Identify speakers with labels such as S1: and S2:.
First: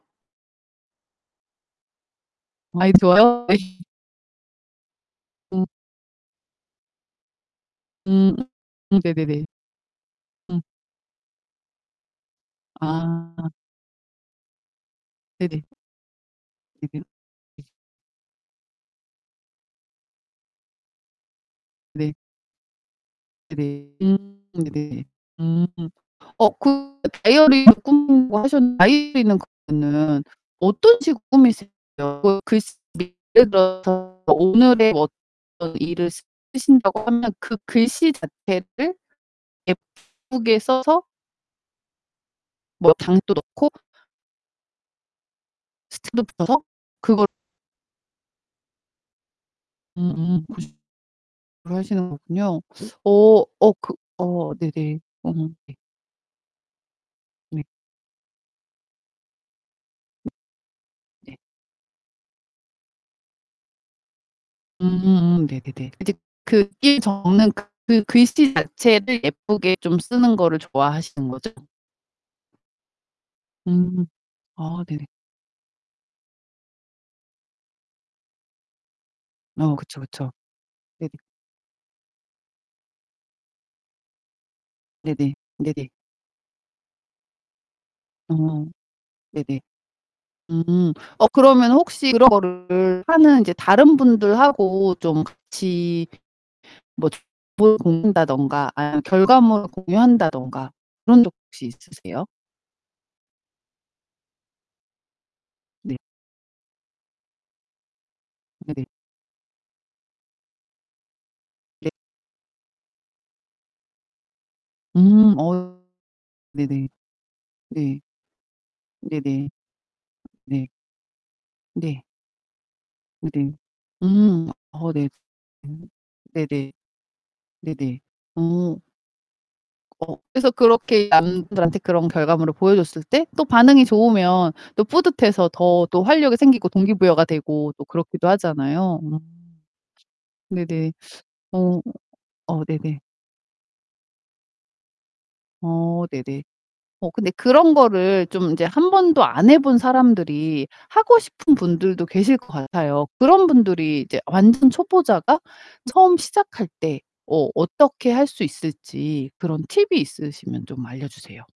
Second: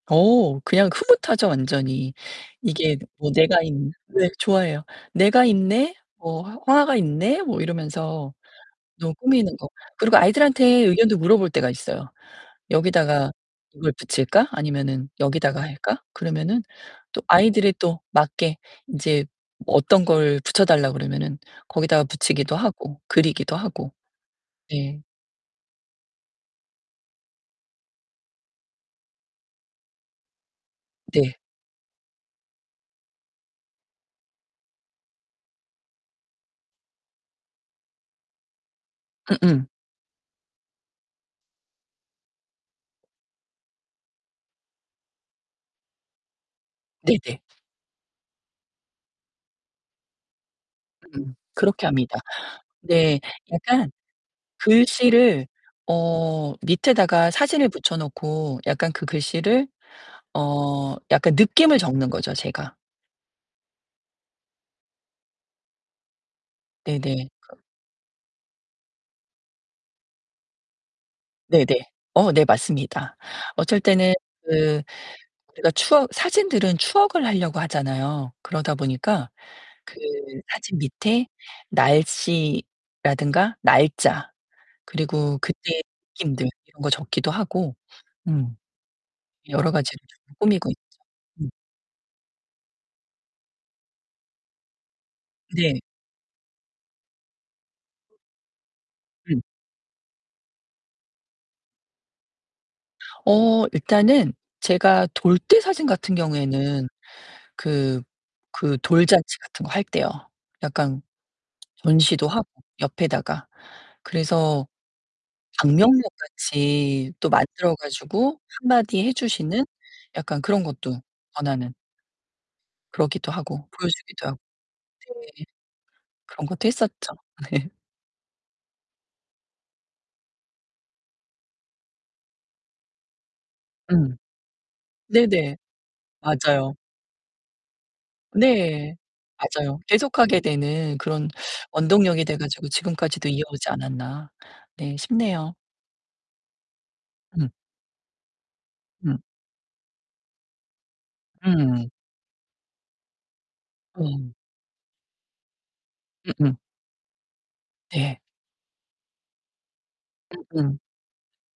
S1: 어 그냥 흐뭇하죠 완전히.
S2: 많이
S1: 이게 뭐
S2: 좋아요? 예.
S1: 내가 있 네 좋아해요. '내가
S2: 음.
S1: 있네?' 뭐 '화 화가 있네?' 뭐 이러면서
S2: 음. 음
S1: 너무
S2: 네네네.
S1: 꾸미는 거 그리고
S2: 음.
S1: 아이들한테 의견도 물어볼 때가 있어요. "여기다가
S2: 아.
S1: 이걸 붙일까 아니면은 여기다가
S2: 네네.
S1: 할까?" 그러면은
S2: 네네
S1: 또
S2: 네.
S1: 아이들에 또 맞게 인제 어떤 걸 붙여 달라 그러면은 거기다가
S2: 네.
S1: 붙이기도 하고 그리기도
S2: 네네.
S1: 하고
S2: 음. 네네네.
S1: 네.
S2: 음. 어 그 다이어리를 꾸미는 거 하셨 [unintelligible] 다이어리는 그러면은 어떤 식으로
S1: 네.
S2: 꾸미세요? 그 글씨 [unintelligible] 예를 들어서 오늘의 어떤 일을 쓰신다고 하면 그 글씨 자체를
S1: 음음.
S2: 예쁘게 써서 뭐 [unintelligible] 넣고 스티커도 붙여서 그걸
S1: 네네.
S2: 음음 그래서
S1: 음
S2: 그걸
S1: 그렇게
S2: 하시는
S1: 합니다.
S2: 거군요. 어,
S1: 네.
S2: 어
S1: 약간
S2: 그 어 네네. 어
S1: 글씨를
S2: 네.
S1: 어 밑에다가
S2: 네.
S1: 사진을 붙여 놓고 약간 그 글씨를 어 약간
S2: 네.
S1: 느낌을 적는 거죠, 제가.
S2: 음음 네네네. 인제
S1: 네네.
S2: [unintelligible]
S1: 그
S2: 그 글씨 자체를 예쁘게 좀 쓰는 거를 좋아하시는 거죠?
S1: 네네. 어 네 맞습니다. 어쩔
S2: 음
S1: 때는 그
S2: 아 네네.
S1: 제가 추억 사진들은 추억을 하려고 하잖아요. 그러다 보니까
S2: 어
S1: 그
S2: 그쵸, 그쵸.
S1: 사진
S2: 네네.
S1: 밑에 날씨라든가 날짜
S2: 네네.
S1: 그리고 그때
S2: 네네.
S1: 느낌들 이런 거 적기도 하고 음
S2: 어. 네네.
S1: 여러 가지를 조금 꾸미고
S2: 음
S1: 있죠.
S2: 어
S1: 음.
S2: 그러면 혹시 그런 거를 하는 이제 다른 분들하고 좀
S1: 네.
S2: 같이 뭐 [unintelligible] 다든가 아니면
S1: 음.
S2: 결과물을 공유한다든가 그런 적 혹시 있으세요?
S1: 어 일단은 제가 돌 때 사진
S2: 네.
S1: 같은 경우에는 그 그
S2: 네네.
S1: 돌잔치 같은 거 할 때요 약간
S2: 네.
S1: 전시도 하고 옆에다가 그래서
S2: 음 어.
S1: 방명록
S2: 네네.
S1: 같이 또 만들어
S2: 네.
S1: 가지고 1 마디 해
S2: 네네.
S1: 주시는 약간 그런
S2: 네.
S1: 것도 권하는
S2: 네.
S1: 그러기도
S2: 네네.
S1: 하고 보여 주기도 하고
S2: 음 어 네.
S1: 네.
S2: 음
S1: 그런 것도
S2: 네네.
S1: 했었죠.
S2: 네네. 어. 어 그래서 그렇게 남들한테 그런 결과물을 보여 줬을 때 또 반응이
S1: 음.
S2: 좋으면 또 뿌듯해서
S1: 네네.
S2: 더 또 활력이 생기고
S1: 맞아요.
S2: 동기부여가 되고 또 그렇기도
S1: 네.
S2: 하잖아요 음.
S1: 맞아요. '계속하게
S2: 네네.
S1: 되는 그런
S2: 어.
S1: 원동력이 돼
S2: 어
S1: 가지고
S2: 네네.
S1: 지금까지도 이어오지 않았나.' 네 싶네요.
S2: 어 네네. 어 근데
S1: 음.
S2: 그런 거를 좀 인제 1
S1: 음.
S2: 번도 안 해 본 사람들이 하고 싶은
S1: 음.
S2: 분들도 계실 것 같아요. 그런 분들이 이제
S1: 네.
S2: 완전 초보자가 처음
S1: 음음.
S2: 시작할 때 어 어떻게
S1: 네.
S2: 할 수 있을지 그런 팁이 있으시면
S1: 음음.
S2: 좀 알려 주세요.